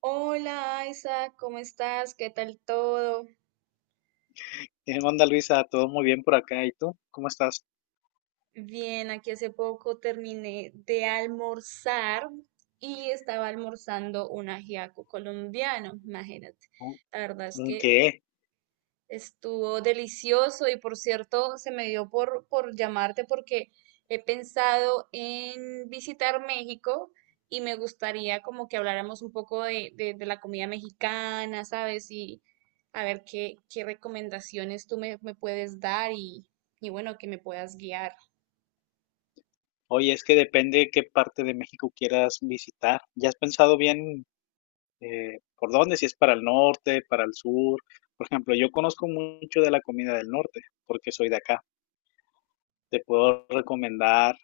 Hola Isa, ¿cómo estás? ¿Qué tal todo? ¿Qué onda, Luisa? ¿Todo muy bien por acá? ¿Y tú? ¿Cómo estás? Bien, aquí hace poco terminé de almorzar y estaba almorzando un ajiaco colombiano, imagínate. ¿Un La verdad es un que qué? estuvo delicioso y por cierto, se me dio por llamarte porque he pensado en visitar México y me gustaría como que habláramos un poco de, de la comida mexicana, ¿sabes? Y a ver qué, qué recomendaciones tú me, me puedes dar y bueno, que me puedas guiar. Oye, es que depende qué parte de México quieras visitar. ¿Ya has pensado bien por dónde? Si es para el norte, para el sur. Por ejemplo, yo conozco mucho de la comida del norte porque soy de acá. Te puedo recomendar,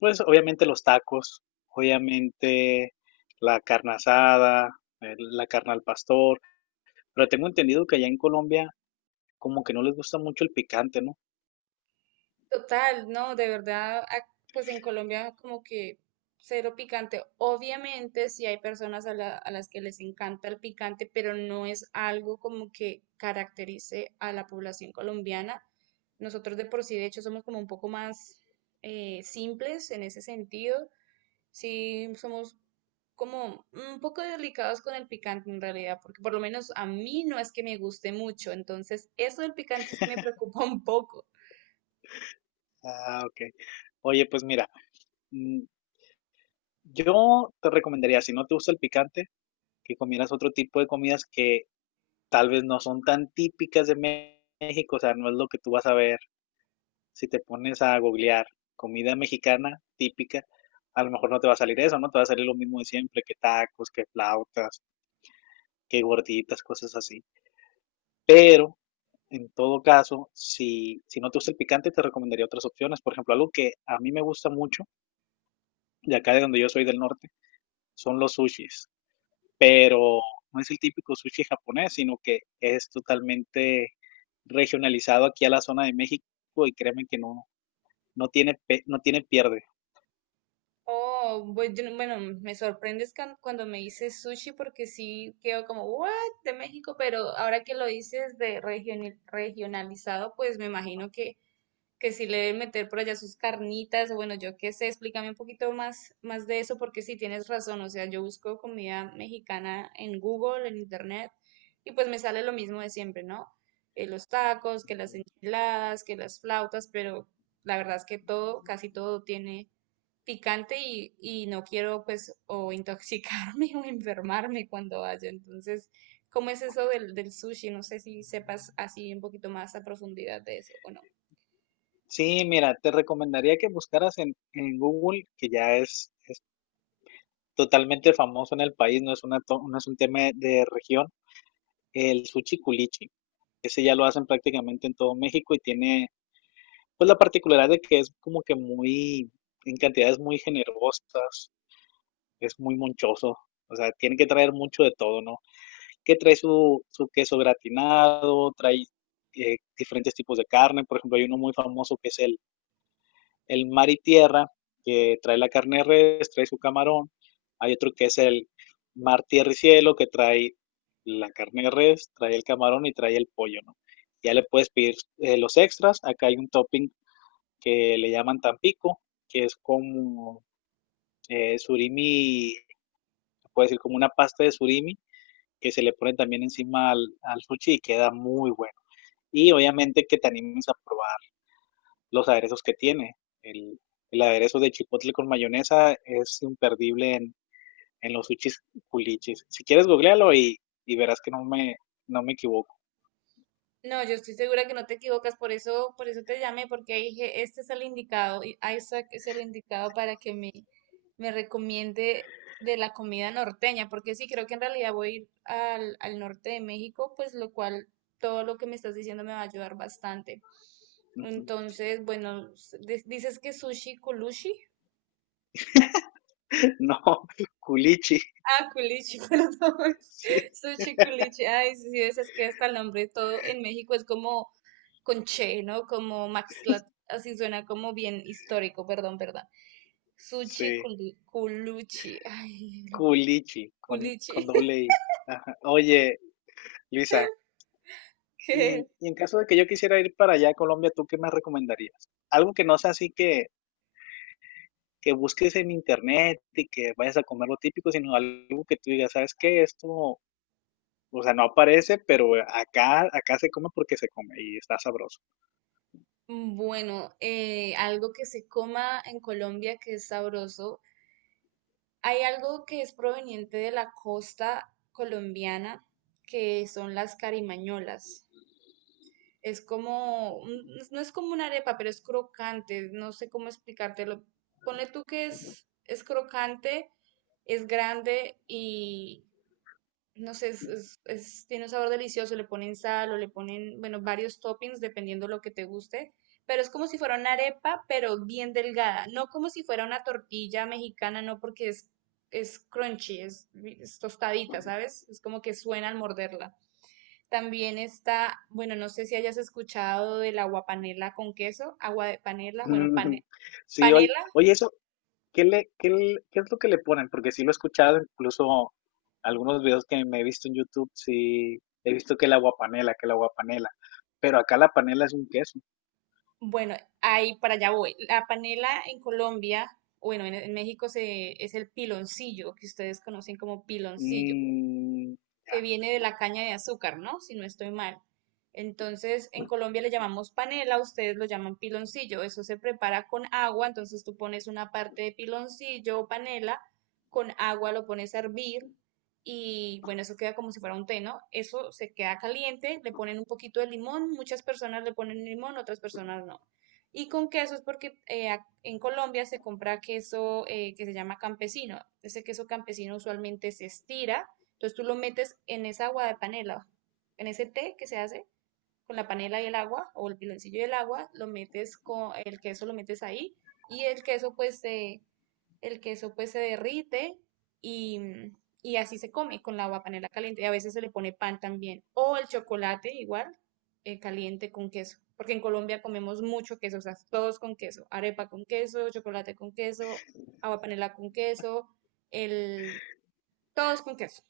pues obviamente los tacos, obviamente la carne asada, la carne al pastor. Pero tengo entendido que allá en Colombia como que no les gusta mucho el picante, ¿no? Total, no, de verdad, pues en Colombia como que cero picante. Obviamente sí hay personas a, a las que les encanta el picante, pero no es algo como que caracterice a la población colombiana. Nosotros de por sí, de hecho, somos como un poco más simples en ese sentido. Sí, somos como un poco delicados con el picante en realidad, porque por lo menos a mí no es que me guste mucho, entonces eso del picante sí me preocupa un poco. Ah, ok. Oye, pues mira, mm, yo te recomendaría, si no te gusta el picante, que comieras otro tipo de comidas que tal vez no son tan típicas de México, o sea, no es lo que tú vas a ver. Si te pones a googlear comida mexicana típica, a lo mejor no te va a salir eso, ¿no? Te va a salir lo mismo de siempre, que tacos, que flautas, que gorditas, cosas así. Pero, en todo caso, si no te gusta el picante, te recomendaría otras opciones. Por ejemplo, algo que a mí me gusta mucho, de acá de donde yo soy del norte, son los sushis, pero no es el típico sushi japonés, sino que es totalmente regionalizado aquí a la zona de México y créeme que no tiene, no tiene pierde. Oh, yo bueno, me sorprendes cuando me dices sushi porque sí quedo como, what, de México, pero ahora que lo dices de regionalizado, pues me imagino que sí le deben meter por allá sus carnitas, o bueno, yo qué sé, explícame un poquito más, más de eso porque sí tienes razón, o sea, yo busco comida mexicana en Google, en Internet, y pues me sale lo mismo de siempre, ¿no? Los tacos, que las enchiladas, que las flautas, pero la verdad es que todo, casi todo tiene picante y no quiero pues o intoxicarme o enfermarme cuando vaya. Entonces, ¿cómo es eso del, del sushi? No sé si sepas así un poquito más a profundidad de eso o no. Sí, mira, te recomendaría que buscaras en Google, que ya es totalmente famoso en el país, no es no es un tema de región, el sushi culichi. Ese ya lo hacen prácticamente en todo México y tiene pues la particularidad de que es en cantidades muy generosas, es muy monchoso. O sea, tiene que traer mucho de todo, ¿no? Que trae su queso gratinado, trae diferentes tipos de carne. Por ejemplo, hay uno muy famoso que es el mar y tierra, que trae la carne de res, trae su camarón. Hay otro que es el mar, tierra y cielo, que trae la carne de res, trae el camarón y trae el pollo, ¿no? Ya le puedes pedir los extras. Acá hay un topping que le llaman tampico, que es como surimi, se puede decir como una pasta de surimi, que se le pone también encima al sushi y queda muy bueno. Y obviamente que te animes a probar los aderezos que tiene. El, el aderezo de chipotle con mayonesa es imperdible en los sushis culichis. Si quieres, googlealo y verás que no me equivoco. No, yo estoy segura que no te equivocas, por eso te llamé, porque dije, este es el indicado, y Isaac es el indicado para que me recomiende de la comida norteña, porque sí, creo que en realidad voy a ir al, al norte de México, pues lo cual todo lo que me estás diciendo me va a ayudar bastante. Entonces, bueno, dices que sushi culichi. No, culichi. Ah, culichi, perdón. Sí, Sushi culichi. Ay, sí, sí, ves, es que hasta el nombre todo en México es como con Che, ¿no? Como Maxla, así suena como bien histórico, perdón, perdón. Sushi sí, Culuchi, ay, lo que... culichi, Culichi, con doble I. Ajá. Oye, Luisa, que y en caso de que yo quisiera ir para allá a Colombia, ¿tú qué me recomendarías? Algo que no sea así que busques en internet y que vayas a comer lo típico, sino algo que tú digas, ¿sabes qué? Esto, o sea, no aparece, pero acá se come porque se come y está sabroso. Bueno, algo que se coma en Colombia que es sabroso. Hay algo que es proveniente de la costa colombiana, que son las carimañolas. Es como, no es como una arepa, pero es crocante, no sé cómo explicártelo. Ponle tú que es crocante, es grande y no sé, es, tiene un sabor delicioso, le ponen sal o le ponen, bueno, varios toppings dependiendo lo que te guste, pero es como si fuera una arepa, pero bien delgada, no como si fuera una tortilla mexicana, no porque es crunchy, es tostadita, ¿sabes? Es como que suena al morderla. También está, bueno, no sé si hayas escuchado del agua panela con queso, agua de panela, bueno, Mm, sí, oye, panela, oye, eso, ¿qué es lo que le ponen? Porque sí lo he escuchado, incluso algunos videos que me he visto en YouTube, sí he visto que la guapanela, pero acá la panela es un queso. bueno, ahí para allá voy. La panela en Colombia, bueno, en México se, es el piloncillo, que ustedes conocen como piloncillo. Mm, ya. Que viene de la caña de azúcar, ¿no? Si no estoy mal. Entonces, en Colombia le llamamos panela, ustedes lo llaman piloncillo. Eso se prepara con agua, entonces tú pones una parte de piloncillo o panela, con agua lo pones a hervir y bueno, eso queda como si fuera un té, ¿no? Eso se queda caliente, le ponen un poquito de limón, muchas personas le ponen limón, otras personas no. Y con queso es porque en Colombia se compra queso que se llama campesino. Ese queso campesino usualmente se estira, entonces tú lo metes en esa agua de panela, en ese té que se hace con la panela y el agua o el piloncillo y el agua, lo metes con el queso, lo metes ahí y el queso pues se, el queso pues se derrite y, y así se come con la agua panela caliente. Y a veces se le pone pan también o el chocolate igual, caliente con queso. Porque en Colombia comemos mucho queso, o sea, todos con queso, arepa con queso, chocolate con queso, agua panela con queso, el, todos con queso.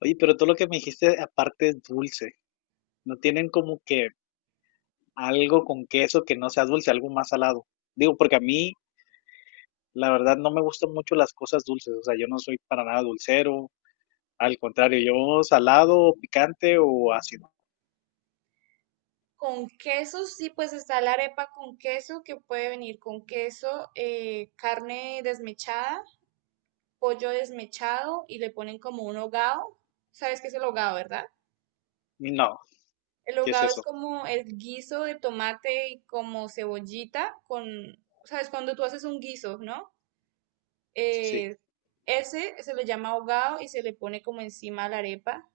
Oye, pero todo lo que me dijiste aparte es dulce. No tienen como que algo con queso que no sea dulce, algo más salado. Digo, porque a mí, la verdad, no me gustan mucho las cosas dulces. O sea, yo no soy para nada dulcero. Al contrario, yo salado, picante o ácido. Con quesos, sí, pues está la arepa con queso, que puede venir con queso, carne desmechada, pollo desmechado y le ponen como un hogado. ¿Sabes qué es el hogado, verdad? No, El ¿qué es hogado eso? es como el guiso de tomate y como cebollita con, ¿sabes? Cuando tú haces un guiso, ¿no? Sí. Eh, Ese se le llama hogado y se le pone como encima la arepa.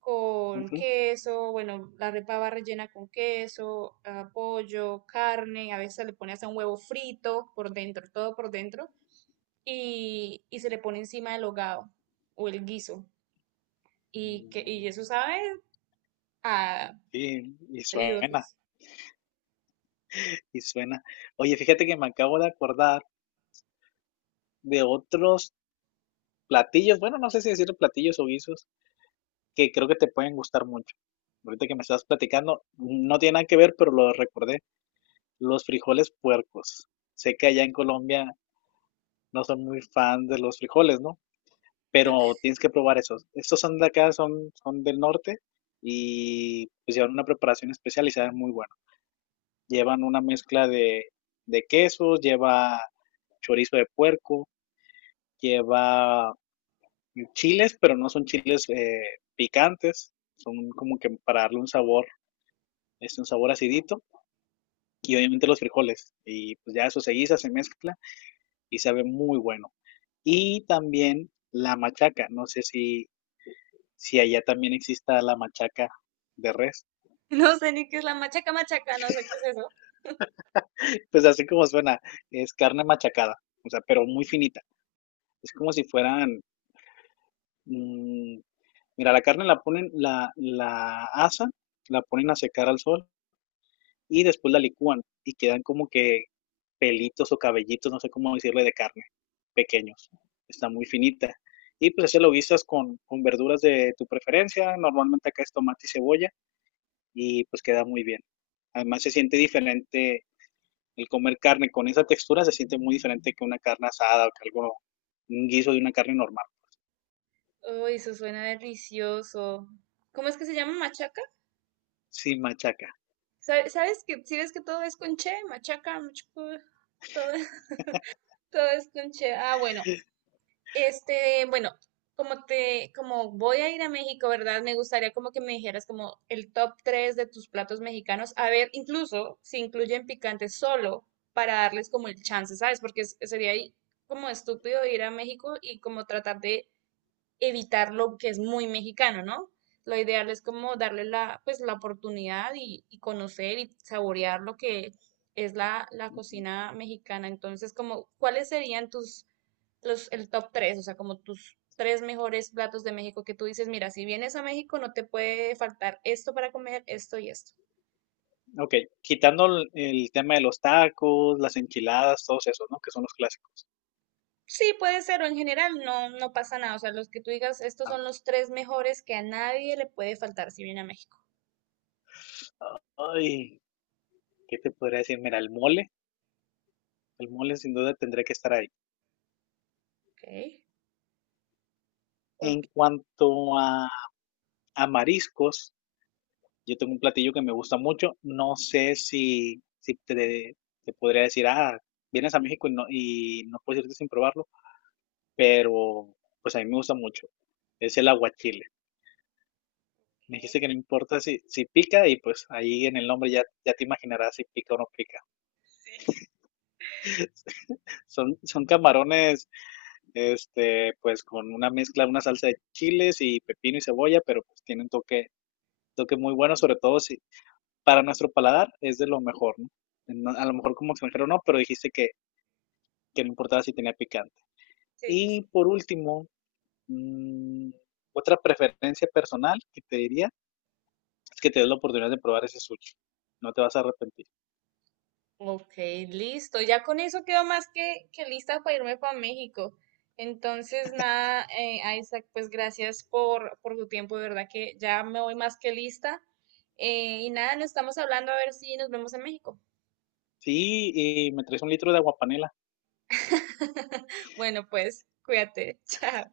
Con Ujú. queso, bueno, la arepa va rellena con queso, ah, pollo, carne, a veces le pone hasta un huevo frito por dentro, todo por dentro, y se le pone encima el hogado o el guiso. Y, que, y Mm, eso sabe a sí, y suena, dioses. y suena. Oye, fíjate que me acabo de acordar de otros platillos. Bueno, no sé si decir platillos o guisos que creo que te pueden gustar mucho. Ahorita que me estás platicando, no tiene nada que ver, pero lo recordé. Los frijoles puercos. Sé que allá en Colombia no son muy fan de los frijoles, ¿no? Pero tienes que probar esos. Estos son de acá, son del norte y pues llevan una preparación especial y saben muy bueno. Llevan una mezcla de quesos, lleva chorizo de puerco, lleva chiles, pero no son chiles picantes, son como que para darle un sabor, es un sabor acidito y obviamente los frijoles. Y pues ya eso se guisa, se mezcla y sabe muy bueno. Y también la machaca, no sé si, si allá también exista la machaca de res. No sé ni qué es la machaca, no sé qué es eso. Pues así como suena, es carne machacada, o sea, pero muy finita. Es como si fueran, mm, mira, la carne la ponen, la asan, la ponen a secar al sol y después la licúan y quedan como que pelitos o cabellitos, no sé cómo decirle, de carne, pequeños. Está muy finita. Y pues así lo guisas con verduras de tu preferencia. Normalmente acá es tomate y cebolla y pues queda muy bien. Además se siente diferente el comer carne con esa textura, se siente muy diferente que una carne asada o que algo, un guiso de una carne normal, Uy, eso suena delicioso. ¿Cómo es que se llama machaca? sin machaca. ¿Sabes que si ves que todo es con che, machaca, machuco, todo, todo es con che? Ah, bueno, este, bueno, como te, como voy a ir a México, ¿verdad? Me gustaría como que me dijeras como el top 3 de tus platos mexicanos. A ver, incluso si incluyen picante solo para darles como el chance, ¿sabes? Porque sería ahí como estúpido ir a México y como tratar de evitar lo que es muy mexicano, ¿no? Lo ideal es como darle la, pues, la oportunidad y conocer y saborear lo que es la, la cocina mexicana. Entonces, como, ¿cuáles serían tus, los, el top 3? O sea, como tus tres mejores platos de México que tú dices, mira, si vienes a México no te puede faltar esto para comer, esto y esto. Ok, quitando el tema de los tacos, las enchiladas, todos esos, ¿no? Que son los clásicos. Sí, puede ser, o en general no, no pasa nada. O sea, los que tú digas, estos Ah, son los tres mejores que a nadie le puede faltar si viene a México. ay, ¿qué te podría decir? Mira, el mole sin duda tendría que estar ahí. Ok. En Porque cuanto a mariscos, yo tengo un platillo que me gusta mucho. No sé si, si te, te podría decir, ah, vienes a México y y no puedes irte sin probarlo, pero pues a mí me gusta mucho. Es el aguachile. Me dijiste que no importa si pica y pues ahí en el nombre ya, ya te imaginarás si pica o no pica. sí. Son camarones este, pues con una mezcla, una salsa de chiles y pepino y cebolla, pero pues tiene un toque muy bueno, sobre todo si para nuestro paladar es de lo mejor, ¿no? A lo mejor como extranjero no, pero dijiste que no importaba si tenía picante. Sí, sí, Y sí. por último, mm, otra preferencia personal que te diría es que te des la oportunidad de probar ese sushi. No te vas a arrepentir. Ok, listo. Ya con eso quedo más que lista para irme para México. Entonces, nada, Isaac, pues gracias por tu tiempo, de verdad que ya me voy más que lista. Y nada, nos estamos hablando a ver si nos vemos en México. Sí, y me traes un litro de agua panela. Bueno, pues cuídate, chao.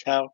Chao.